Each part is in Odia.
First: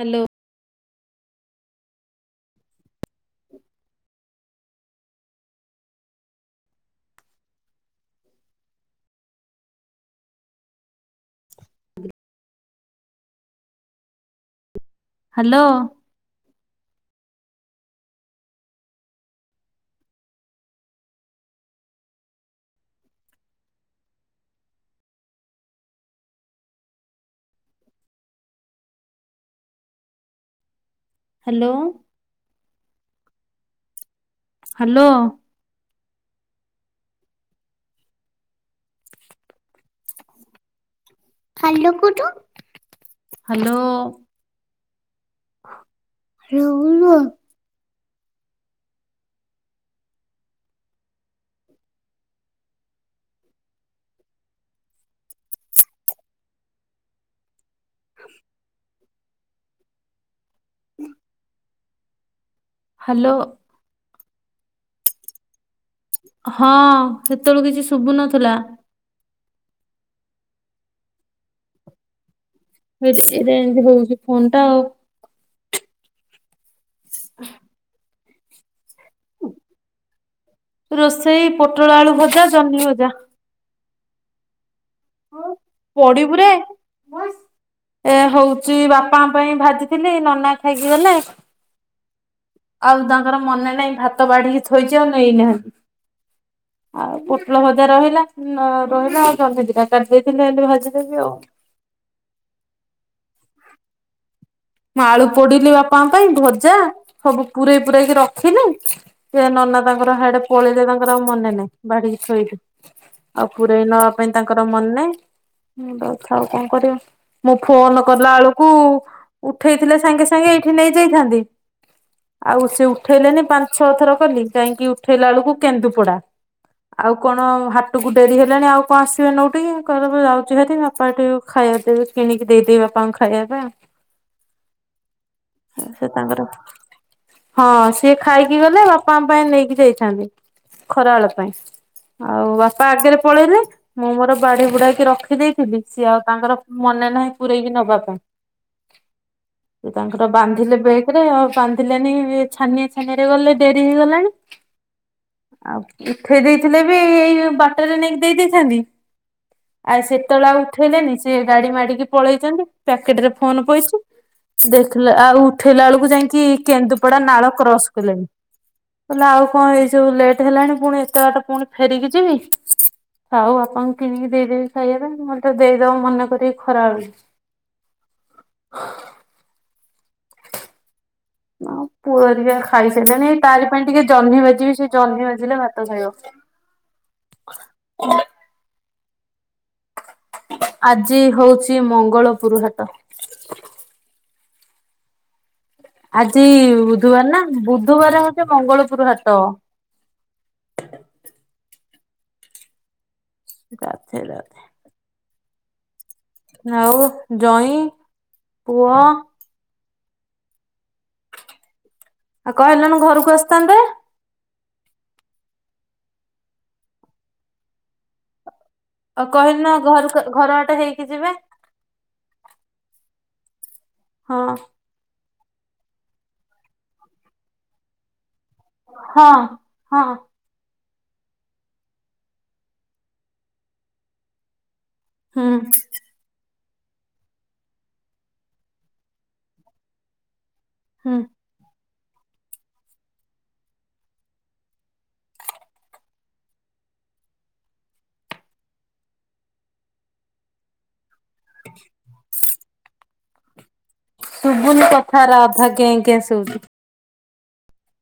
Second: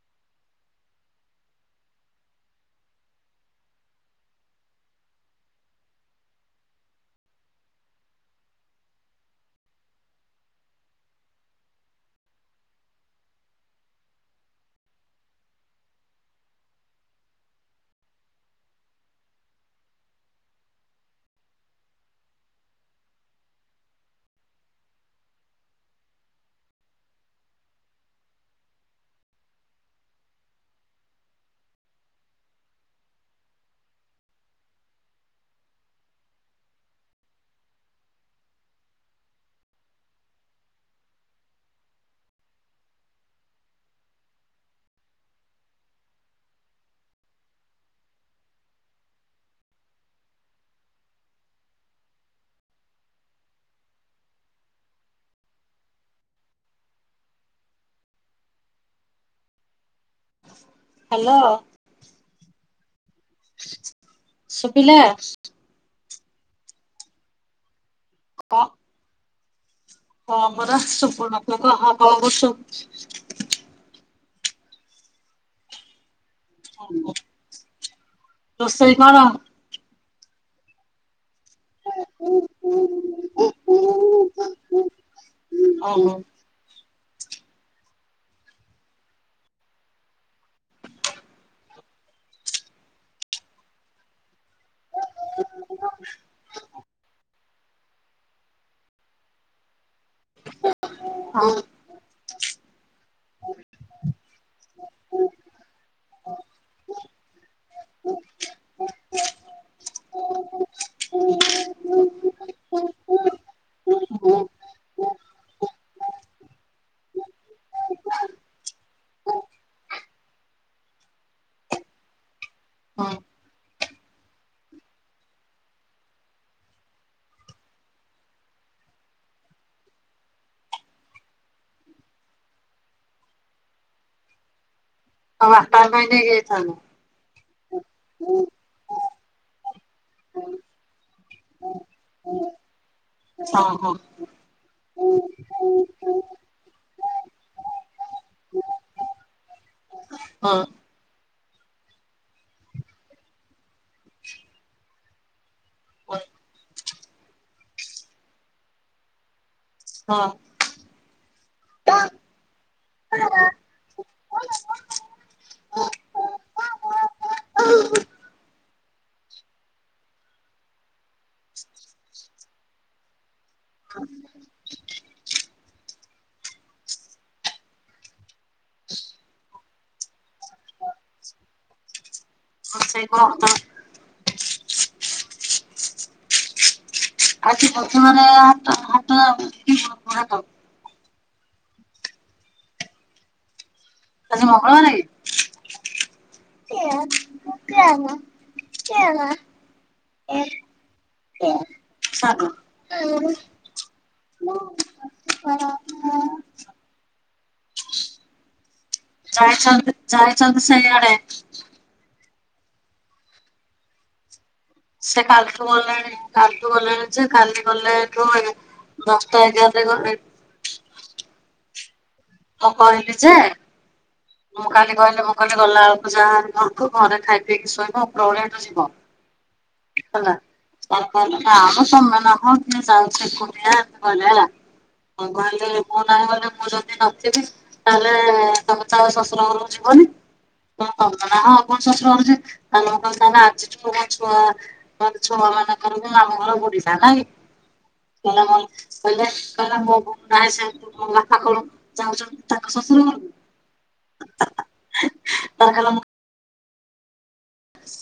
Hello [inaudible] hello. Hello. Hello. Hello କୋଉଠୁ ହ୍ୟାଲୋ ବିଡ଼ିସ୍ ରାହୁଲୁ ଆ [unintelligible] [inaudible] ହ୍ୟାଲୋ। ହାଲୋ। ସୁବିଲା। ହଁ ସେତଅଳୁ କିଛି ଶୁଭୁ ନଥିଲା। କଣ ହଁ ପରା ସୁପନଥିଲ ତ ହଁ କ, ଣ କରୁଛ [unintelligible] ଏଇଟି ଇରେ ଏମିତି ହଉଚି ଫୋନ ଟା ଆଉ। ରୋଷେଇ କଣ? ରୋଷେଇ ପୋଟଳ ଆଳୁ ଭଜା ଜହ୍ନି ଭଜା। ହଁ ଓହୋ ପଢ଼ିବୁୁରେ। [inaudible] ଏ ହଉଚି ବାପା ପାଇଁ ଭାଜିଥିଲି ନନା ଖାଇକି ଗଲେ। ଆଉ ତାଙ୍କର ମନେ ନାହିଁ ଭାତ ବାଢ଼ିକି ଥୋଇଛି ଆଉ ନେଇନାହାନ୍ତି ଆଉ ପୋ ଫୁଲ ଭଜା ରହିଲା ନ ରହିଲା ଆଉ ଜନ୍ମି ଦି ଟା ଭାଜିଦେବି ଆଉ। ମୁଁ ଆଳୁ ପୋଡ଼ିଲି ବାପାଙ୍କ ପାଇଁ ଭଜା ସବୁ ପୁରେଇ ପୁରେଇକି ରଖିଲି। ସିଏ ନନା ତାଙ୍କର ହାଡ଼େ ପଳେଇଲେ ତାଙ୍କର ଆଉ ମନେ ନାହିଁ ବାଡ଼ିକି ଥୋଇଲି। ଆଉ ପୁରଇ ନବା ପାଇଁ ତାଙ୍କର ମନ ନାହିଁ। ହୁଁ ଦାଉ ଖାଉ କ, ଣ କରିବା ମୁଁ ଫୋନ୍ କଲା ବେଳକୁ ଉଠେଇ ଥିଲେ ସାଙ୍ଗେ ସାଙ୍ଗେ ଏଇଠି ନେଇଯାଇଥାନ୍ତି ଆଉ ସେ ଉଠେଇଲେନି ପାଁ ଛଅ ଥର କଲି କାହିଁକି ଉଠେଇଲା ବେଳୁ କେନ୍ଦୁପଡ଼ା। ଆଉ କଣ ହାଟକୁ ଡ଼େରି ହେଲାଣି ଆଉ କ ଣ ଆସିବେ ନଉଟିକି କହିଲେ ମଁ ଯାଉଚି ହେଥି ବାପା ଏଠି ଖାଇବା ପିଇବା କିଣିକି ଦେଇଦିଏ ବାପାଙ୍କୁ ଖାଇବା। ବାପା ହେ ପାଇଁ ସେ ନେଇକି ତାଙ୍କର ଯାଇଥାନ୍ତ ହଁ। ତିଏ ଖାଇକି ଗଲେ ବାପା ଆମ ପାଇଁ ନେଇକି ଦେଇଥାନ୍ତି ଖରା ବେଳ ପାଇଁ। ଆଉ ବାପା ଆଗେରେ ପଳେଇଲେ ହଁ ହଁ ମୁଁ ମୋର ବାଡ଼ି ବୁଡ଼ାଇକି ରଖ ଠିକ୍ ଦେଇଥିଲି ସିଏ ଆଉ ତାଙ୍କର ମନେ ନାହିଁ ପୁରେଇକି ନବା ପାଇଁ। ସେ ତାଙ୍କର ହଁ। ବାନ୍ଧିଲେ ବେଗେରେ ଆଉ ବାନ୍ଧିଲେନି ଏ ଛାନିଆଁ ଛା ଥାନରେ ଗଲେ ଡ଼େରି ହେଇଗଲାଣି। ଆଉ ଉଠେଇ ଦେଇଥିଲେ ବି ଏଇ ବାଟରେ ନେଇକି ଦେଇ ଦେଇଥାନ୍ତି। ଆଉ ହଁ ସେତେବେଳ ଉଥେଇଲେନି ଗାଡ଼ି ମାଡ଼ିକି ପଳେଇଚନ୍ତି ପ୍ୟାକେଟେରେ ଫୋନ୍ ପଇଛି। ଦେଖିଲେ ଆଉ ଉଠେଇଲାା ଅଳକୁ ଯାଇଁକି କେନ୍ଦୁପଡ଼ା ନାଳ କ୍ରସ୍ କଲେଣି। କଲେ ଆଉ କଣ ଏଇ ସବୁ ଲେଟ୍ ହେଲାଣି ପୁଣି ଏତେ ବାଟା ପୁଣି ଫେରିକି ଯିବି ହଉଆଉ। କିଣିକି ଦେଇଦେବି ଖାଇବା ପାଇଁ ମନତେ ଦେଇଦବ ମନେ କରିକି ଖରା ବେଳକୁ। ନାଁଉ ପୁଅରିଆ [unintelligible] ରୋଷେଇ କଣ ଖାଇସାଇଲେଣି ତ ତାରି ପାଇଁ ଟିକେ ଜହ୍ନି ବାଜିବି ସେ ଜହ୍ନି ବାଜିଲେ ଭାତ ଖାଇବ। ଆଜି ପ୍ରଧମର [inaudible] ତ ମହା ଆଜି ହଉଛି ମଙ୍ଗଳପୁରୁ ହାଟ। ଆଜି ମଙ୍ଗଳବାର। ଆଜି ବୁଧୁବାର ନା ବୁଧବାର ହଉଛି ମଙ୍ଗଳପୁର ହାଟ। [unintelligible] ଗାଧେଇଲା [inaudible] [unintelligible] ଆଉ ଜଇଁ ପୁଅ ଯାଇଛନ୍ତି ଯାଇଛନ୍ତି ସେଇଆଡେ। ଆଉ କହିଲୁନି ଘରକୁ ଆସିଥାନ୍ତେ? ସେ କାଲିଠୁ ଗଲେଣି କାଲିଠୁ ଗଲେଣି ଯେ କାଲି ଗଲେ କୁଆଡେ ଆଉ କହିଲି ନ ଘରକୁ ଘର ବାଟେ ହେଇକି ଯିବେ। ମୁଁ କହିଲି ଯେ ହଁ ମୁଁ କାଲି କହିଲି ମୁଁ କହିଲି ଗଲା ବେଳକୁ ଯାହା ଘରକୁ ଘରେ ଖାଇ ପିଇକି ଶୋଇବୁ ଉପରାବେଳୁକୁ ଯିବ। ହଁ ହଁ। ସେ କହିଲେ ନା ମ କିଏ ଯାଉଚି ଏକୁଟିଆ [unintelligible] ହଉ ହୁଁ ଗଲେ ମୁଁ ନାହିଁ ଗଲେ ମୁଁ ଯଦି ନଥିବି ତାହେଲେ ତମେ ତ ଆଉ ଶଶୁର ଘର କୁ ଯିବନି ହୁଁ। ତମେ ନାହଁ। ମୋ ଶଶୁର ଘର ଯିବି [unintelligible] ଆଜିଠୁ ମୋ ଛୁଆ [unintelligible] ଛୁଆ ମାନଙ୍କର ମାମୁଁ ଘର ବୁଢିଲା ନାଇ। କହିଲ କହିଲେ କହିଲା ମୋ ବୋଉ [unintelligible] ମୋ ବାପା କଣ ଯାଉଛନ୍ତି ତାଙ୍କ ଶଶୁର ଘରକୁ। ସୁଭିନି କଥାଗୋରା ତାର ଅଧା କହିଲା କେଁ କେଁ ଶୁଭୁଛି।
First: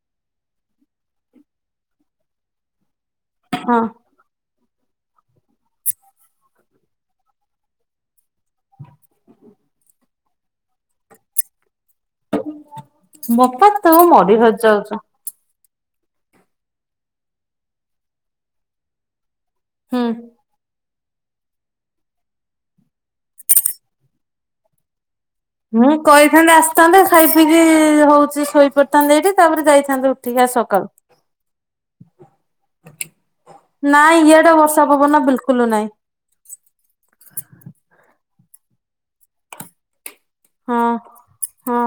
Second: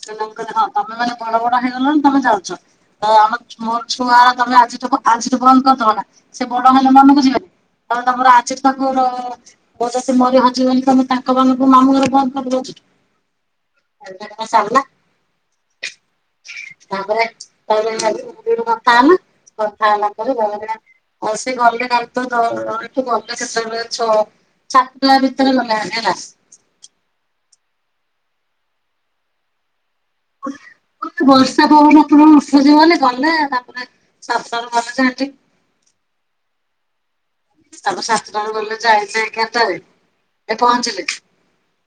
[unintelligible] ତମେ ମାନେ ବଡ ବଡ ହେଇଗଲଣି ତମେ ଯାଉଛ ତ ଆମେ ମୋ ହଁ ଛୁଆ ତମେ ଆଜି ଠୁ ଆଜିଠୁ ବନ୍ଦ କରିଦବ ନା ସେ ବଡ ହେଲେ ମନକୁ ଯିବେନି [inaudible] ତମର ଆଜିଠୁ ତାଙ୍କର ମୁଁ ଯଦି ମରି ହଜିଗଲି ତମେ ତାଙ୍କ ମାନ ଙ୍କୁ ମାମୁଁ ଘର ବନ୍ଦ କରିଦବ ଆଜିଠୁ। ବୋପା ତୁ ମରି ସରିଲା ହଜିଯାଉଚୁ। ତାପରେ ତାପରେ ଖାଲି ଏତିକି କଥା ହେଲା। କଥା ହୁଁ। ହେଲା ପରେ କହିଲା ଆଉ ସେ ଗଲେ ତା [unintelligible] ଛାଡିଲା ଭିତରେ ଗଲାଭରି ହେଲା। ଥାନ୍ତେ ଖାଇ ପିଇକି ହଉଛି ଶୋଇ ପଡିଥାନ୍ତେ ଏଇଠି ତାପରେ ଯାଇଥାନ୍ତେ ଉଠିକି। ଆଜି ସକାଳୁ। ବର୍ଷା ପବନ [inaudible] ଉଠୁଛି ବୋଲି ଗଲେ ତାପରେ ଶାସନ ଗଲେ ଯେ ହେଠିକି କୁଲୁ ନାହିଁ। ତାଙ୍କ ଶାସନ ଗଲେ ଯେ ଅଇଲେ ଏଗାରଟା ରେ ଏଠୁ ହଁ ପହଁଚିଲେ। ହଁ।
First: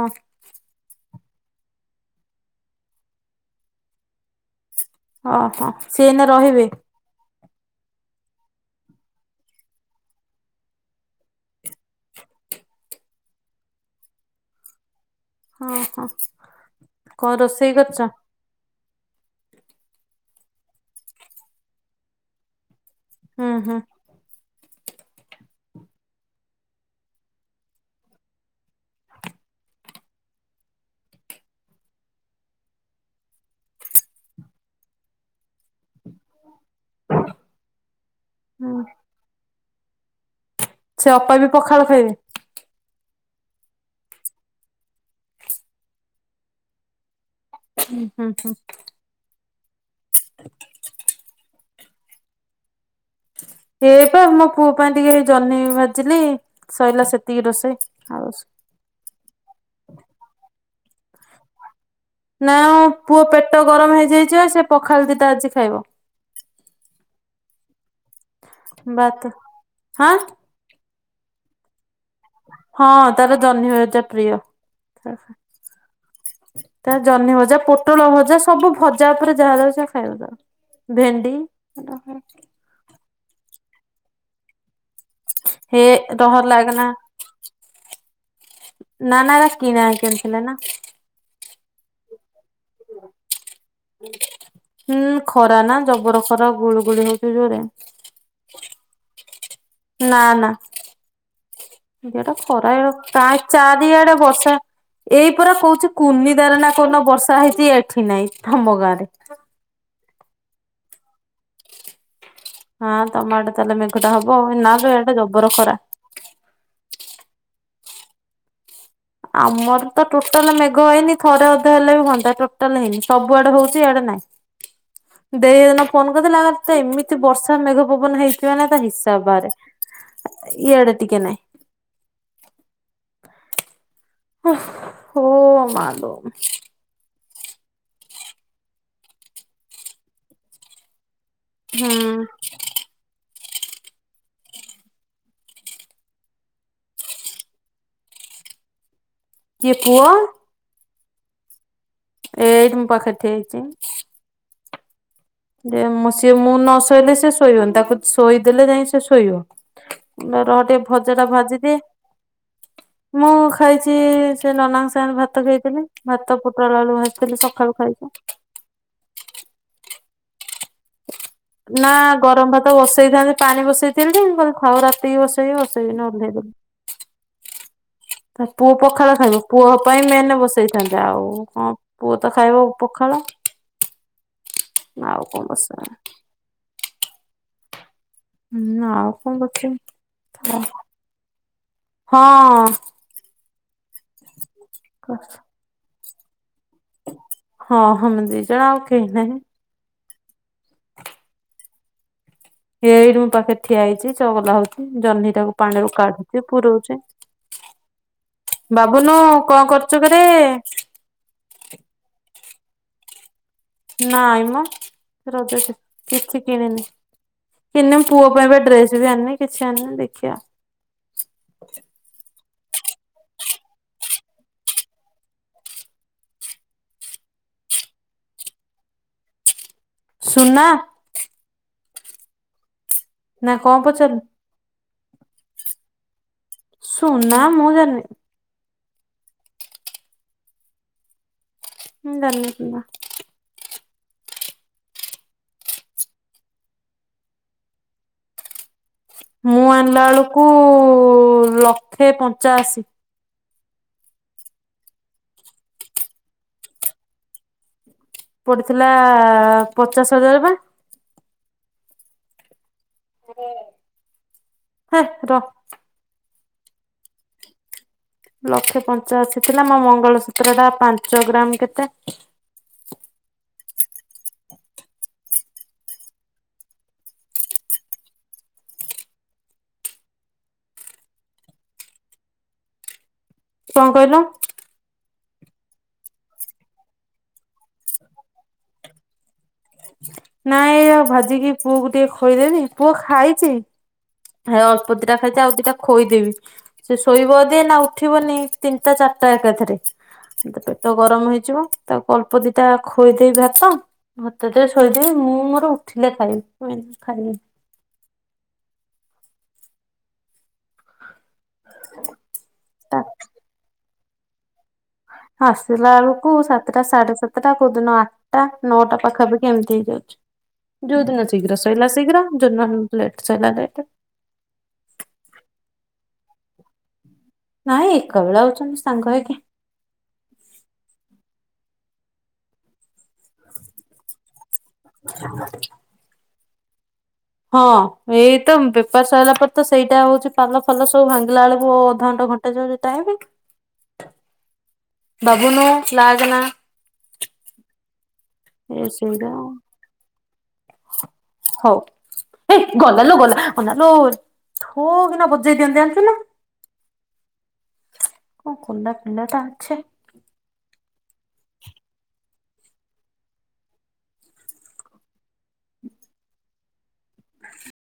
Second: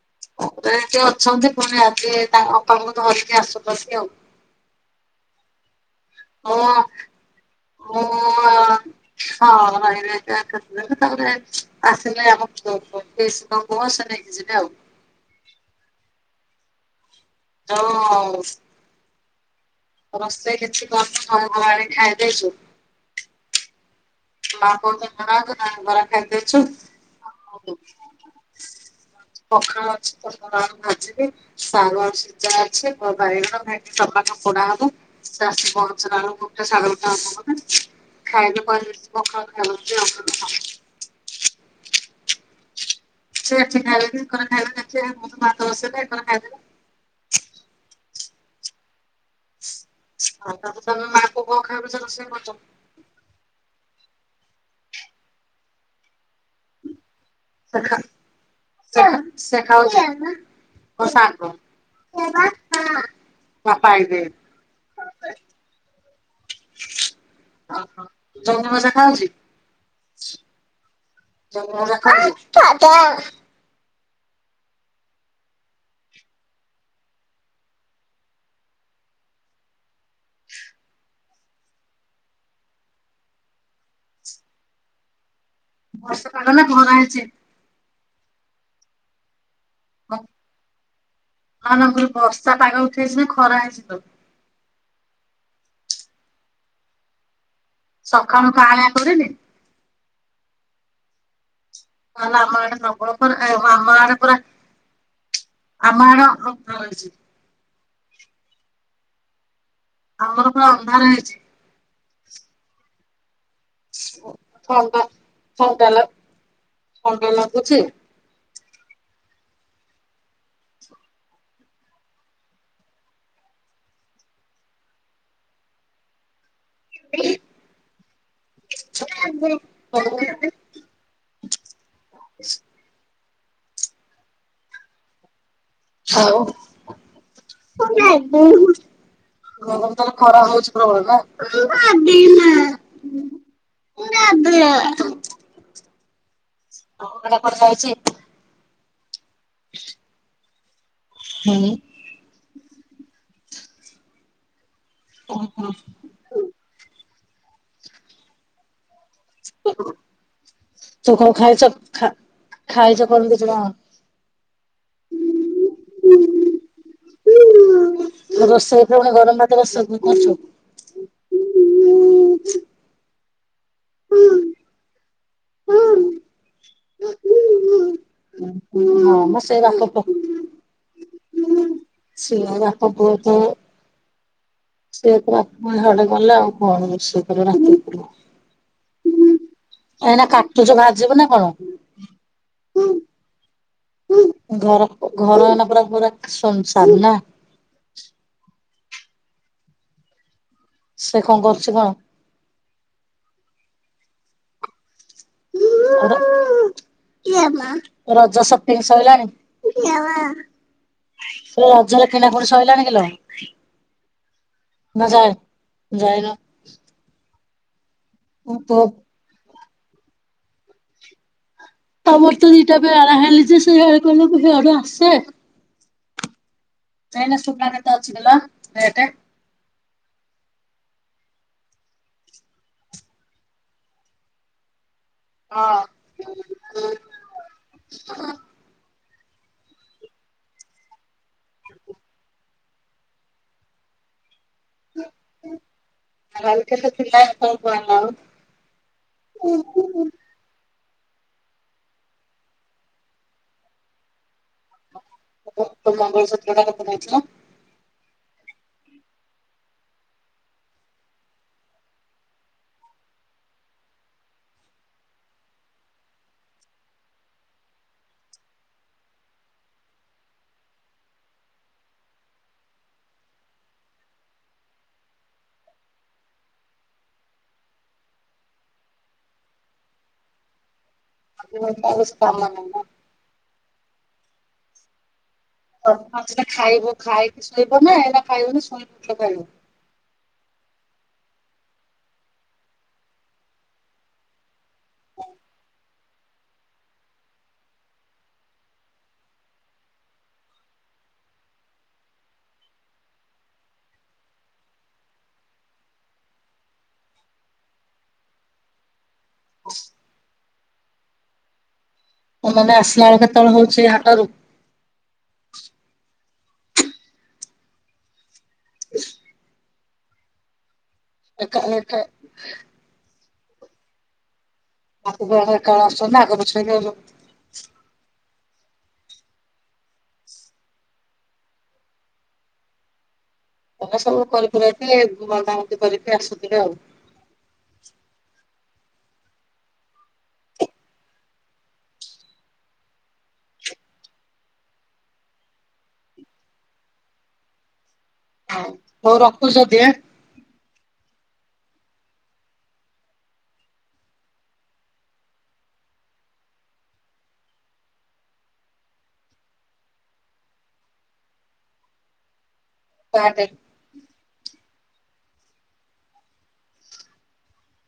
ହେଠି ଅଛନ୍ତି ପୁଣି ଆଜି ତାଙ୍କ ଅପାଙ୍କୁ ଧରିକି ଆସୁଛନ୍ତି ଆଉ। ହଁ ହଁ। ହଁ ମୁଁ ଅ ହଁ [inaudible] ତାପରେ ଆସିଲେ ଆମ [inaudible] ଯିବେ ଆଉ। ହଁ ହଁ କଣ ରୋଷେଇ ଯୋଉ କରିଚ? ରୋଷେଇ କିଛି କରିନି ଦହି ବରା ଆଣିକି ଖାଇଦେଇଚୁ। ଉ ହୁଁ। ମା ପୁଅ ଦୁଇଜଣଙ୍କା ଦହିବରା ଖାଇଦେଇଛୁ। ପଖାଳ ଅଛି ପୋଟଳ ଆଳୁ ଭାଜିବି। ସାରୁ ଆଳୁ ସିଝା ଅଛି ବାଇଗଣ ଭେଣ୍ଡି ଟମାଟୋ ପୋଡା ହବ। ସେ ଆସି ପହଁଚିଲା ବେଲୁକୁ ଗୋଟେ ସାଢେଗୋଟେ ହୁଁ ହବ ବୋଧେ [unintelligible] ସେ ଅପା ବି ପଖାଳ ଖାଇବେ? ସେ ଏଠି ଖାଇକି [unintelligible] [unintelligible] ଉ ହୁଁ ହୁଁ ହୁଁ। ଆଉ ତମେ ମା ପୁଅ କଣ ଖାଇବ ଯେ ରୋଷେଇ କରୁଚ? ଏଇପା ମୋ ପୁଅ ପାଇଁ ଟିକେ ଏଇ ଜହ୍ନି ଭାଜିଲି ସଇଲା ସେ ତିି ରୋଷେଇ ସେ ଖା ଆଉ ସେ ଖାଉଛି ଓ ସାଗ। ନା ପୁଅ ପେଟ ବାପା ଗରମ ଆଇଲେ ହେଇଯାଇଛିି ବା ସେ ପଖାଳ ଦିଟା ଆଜି ଖାଇବ। ଜହ୍ନି ଭଜା ଭାତ ଖାଉଛି ହାଁ ଜହ୍ନିଭଜା ଖାଉଛି। ହଁ ତାର ଜହ୍ନି ଭଜା ପ୍ରିୟ। ଫାଙ୍କା ଅଡ଼ିଓ। ତାର ଜହ୍ନି ଭଜା ପୋଟଳ ଭଜା ସବୁ ଭଜା ଉପରେ ଯାହା ଦବ ସେ ଖାଇବା ତାର। ଭେଣ୍ଡି। ହେ ବର୍ଷା ରହ ପାଗ ନା ଲାଗନା। ଖରା ହେଇଛି। ନା ନା ଏ ରା କିଣା ହେଇକି ଆସିଥିଲା ନା। ହଁ ନା ପୁରା ବର୍ଷା ପାଗ ଉଠାଇଛି ନା ଖରା ହେଇଛିି ଲୋ। ହୁଁ ଖରା ନା ଜବର ଖରା ଗୁଳ ଗୁଳି ହଉଛି ଜୋରେ। ସକାଳୁ କାଆଁଳିଆ କରିନି। ନା ନା [unintelligible] ତାହେଲେ ଆମ ଆଡେ ଖରା ପ୍ରବଳ ଖରା ପାଞ୍ଚ ଆମ ଆଡେ ଚାରିଆଡେ ପୁରା ବର୍ଷା। ଏଇ ପରା କହୁଛି ଆମ ଆଡେ କୁନି ଦାରଣା ଅନ୍ଧାର କନ ହେଇଛି ବର୍ଷା ହେଇଛି ଏଠି ନାଇଁ ଆମ ଗାଁ ରେ। ଆମର ପୁରା ଅନ୍ଧାର ହେଇଛି। ହଁ ତମ ଆଡେ ତାହେଲେ ମେଘ ଟା ହବ ନା ଥଣ୍ଡା [unintelligible] ଜବର ଖରା। ଥଣ୍ଡା ଲା ଥଣ୍ଡା ଲାଗୁଛି। ଆମର ତ ଟୋଟାଲ ମେଘ ହେଇନି ଥରେ ଅଧେ ହେଲେ ବି ହୁଅନ୍ତା ଟୋଟାଲ ହେଇନି ସବୁଆଡେ ହଉଛି ଇଆଡେ ନାହିଁ। ଦେଇହେଦିନ ଫୋନ କରିଥିଲା ତ ଏମିତି ବର୍ଷା ମେଘ ପବନ ହେଇଛି ମାନେ ତା ହିସାବ ବାହାରେ ଇଆଡେ ଟିକେ ନାଇଁ। ଓହ୍ ହୋ ମା ହଉ। [unintelligible] ଖରା ହଉଛି ପ୍ରବଳ ନା। [unintelligible] ପ୍ରଛି [unintelligible] କିଏ ପୁଅ। ହୁଁ। ଏଇଠି ମୋ ପାଖରେ ଠିଆ ହେଇଛି। [unintelligible] ଯେ ମୁଁ ସିଏ ମୁଁ ନ ଶୋଇଲେ ସେ ଶୋଇବନି ତାକୁ ଶୋଇଦଲେ ଯାଇଁ ସେ ଶୋଇବ ର ଟିକେ ଭଜା ଟା ଭାଜିଦିଏ। ଖାଇଯାଉ। ମୁଁ ଖାଇଛି ସେ ନନାଙ୍କ ସାଙ୍ଗରେ ଭାତ ଖାଇଥିଲି ଭାତ ପୋଟଳ ଆଳୁ ଭାଜିଥିଲି ସକାଳୁ ଖାଇଛି। ତମେ ଗରମ ଭାତ [unintelligible] କରୁଛ। ନା ଗରମ ଭାତ ବସେଇ ଥାନ୍ତି ପାଣି ବସେଇ ଥିଲି ଯେ ମୁଁ କହିଲି ଥାଉ ରାତି କୁ ବସେଇବି ବସେଇବି ନି ଓହ୍ଲେଇଦେଲି। [inaudible] ତା ପୁଅ ହଁ ପଖାଳ ହଁ ଖାଇବ ମୁଁ ସେଇ ପୁଅ ବାପ ପାଇଁ ମେନ ବସେଇଥାନ୍ତି ଆଉ କଣ ପୁଅ ତ ସେ ଖାଇବ ବାପ ପୁହ ପଖାଳ ତ ଆଉ କଣ ବସେଇବା [unintelligible] [unintelligible] ହୁଁ ଆଉ କଣ ବ ଏ ନା କାଟୁଛୁ ଭାଜିବୁ ନା କଣ? ହଁ। ଘର ଘର ଏନା ପୁରା ପୁରା ଶୁନ୍ ଶାନ୍ ନା। ହଁ ଆମେ ଦିଜଣ ଆଉ କେହି ନାହିଁ। ସେ କଣ କରୁଛି କଣ? ଏଇଠି ମୋ ପାଖରେ ଠିଆ ହେଇଛି ଚଗଲା ହଉଛି ଜହ୍ନି ଟାକୁ ପାଣିରୁ କାଢୁଛି ପୁରଉଛି। ରଜ ସପିଙ୍ଗ ବାବୁନୁ କଣ କରୁଛୁ କିରେ ସଇଲାଣି। ଲୋ ରଜରେ କିଣାକିଣି ସଇଲାଣି କି ଲୋ? ନାଇଁମ ରଜ ସ ଯାଇନ କିଛି କିଣି ନି। ମିନିମମ ପୁଅ ପାଇଁ ବା ପୁଅ ଡ୍ରେସ ବି ଆଣନି କିଛି ଆଣନି ଦେଖିିଆ। ତମର ତ ଦିଇଟା ବେଳା ହେଲି ଯେ ସେ [unintelligible] ଖାଲି କହିବ ହେଆଡୁ ଆସେ। ଏଇନା ସୁୁନା କେତେ ଅଛି କିଲୋ ରେଟେ? ସୁନା। ନା କଣ ପଚାରିଲୁ? ହଁ। ସୁନା ମୁଁ ଜାଣିନି। ମୁଁ ଜାଣିନି ସୁନା। [unintelligible] ଥିଲା ମୋଟ ଆମାଉଣ୍ଟ। ମୁଁ ଆଣଲା ବେଳକୁ ଲକ୍ଷେ ପଞ୍ଚାଅଶୀ। ଓହୋଃ ତୋ ମଙ୍ଗଳ ସୂତ୍ର ଟା କେତେ ନେଇଥିଲା? ପଡ଼ିଥିଲା ପଚାଶ ହଜାର ବା। [unintelligible] ହେ ରଅ ଲକ୍ଷେ ପଞ୍ଚାଅଶୀ ଥିଲା ମୋ ମଙ୍ଗଳସୂତ୍ର ଟା ପାଞ୍ଚ ଗ୍ରାମ କେତେ। ସବୁବେଳେ ଆଉ କିଛି କମୁ ନାହିଁ ନା। କଣ କଇଲ? ପଖାଳ ଦିଟା ଖାଇବୁ, ଖାଇକି ଶୋଇବୁ ନା ଏଇନା ଖାଇବୁନୁ ଶୋଇ ପ [unintelligible] ନାଇଁ ଏଇଆଉ ଭାଜିକି ପୁଅକୁ ଟିକେ ଖୋଇଦେବି। ପୁଅ ଖାଇଚି। ହେ ଅଳ୍ପ ଦିଟା ଖାଇଚି ଆଉ ଦିଟା ଖୋଇଦେବି। ସେ ଶୋଇବ ଅଦି ଏଇନା ଉଠିବନି ତିନିଟା ଚାଟା ଏକାଥରେ। ପେଟ ଗରମ ହେଇଯିବ ତାକୁ ଅଳ୍ପ ଦିଟା ଖୋଇଦେବି ଭାତ। [unintelligible] ଶୋଇଦେବି ମୁଁ ମୋର ଉଠିଲେ ଖାଇବି ମୁଁ ଏଇନା ଖାଇମିନି। [unintelligible] [inaudible] ପୁଅ ମାନେ ଆସିଲା ଳେ କେତେବେଳ ହଉଛି ହାଟରୁ? ଆସିଲା ଆଳକୁ ସାତଟା ସାଢେ ସାତଟା କୋଉଦିନ ଆ ଟା ନଅଟା ପାଖାପାଖି ଏମିତି ହେଇଯାଉଛି। ଯୋଉଦିନ ଶୀଘ୍ର ଏକା ସଇଲା ଏକା ଶୀଘ୍ର ଜଉ ଦିନ ଲେଟ୍ ସଇଲା ଲେଟ। ଆସିଲା ବେଳେ ଏକାବେଳେ ଆସୁଛନ୍ତି ନାଁ ଆଗ ପଛ ହେଇକି ଆଉଛନ୍ତି। ନାଇଁ ଏକା ବେଳେ ଅଉଚନ୍ତି ସାଙ୍ଗ ହେଇକି। ତମେ ସବୁ କରିକୁରାକି ବନ୍ଧାବନ୍ଧୀ କରିକି ଆସୁଥିବେ ଆଉ। ହଁ ଏଇ ତ ବେପାର ସଇଲା ପରେ ତ ସେଇଟା ହଉଛି ପାଲ ଫାଲ ସବୁ ଭାଙ୍ଗିଲା ବେଳକୁ ଅଧଘଣ୍ଟେ ଘ ଣ୍ଟେ [unintelligible] ଟାଇମ [inaudible] ବାବୁନୁ ଲାଗେନା। ୟେଶ ଶି ହଉ ଡାଉନ। ରଖୁଛି [inaudible] ହଉ। ହେ ଗଲା ଲୋ ଗଲା ଗଲା ଅନା ଲୋ ଠୋ କିନା ବଜେଇ ଦିଅନ୍ତି ଯାଣିଚୁନା। [inaudible] କଣ କଲା ପିଲାଟା ଛେ। କାଟେ। [inaudible]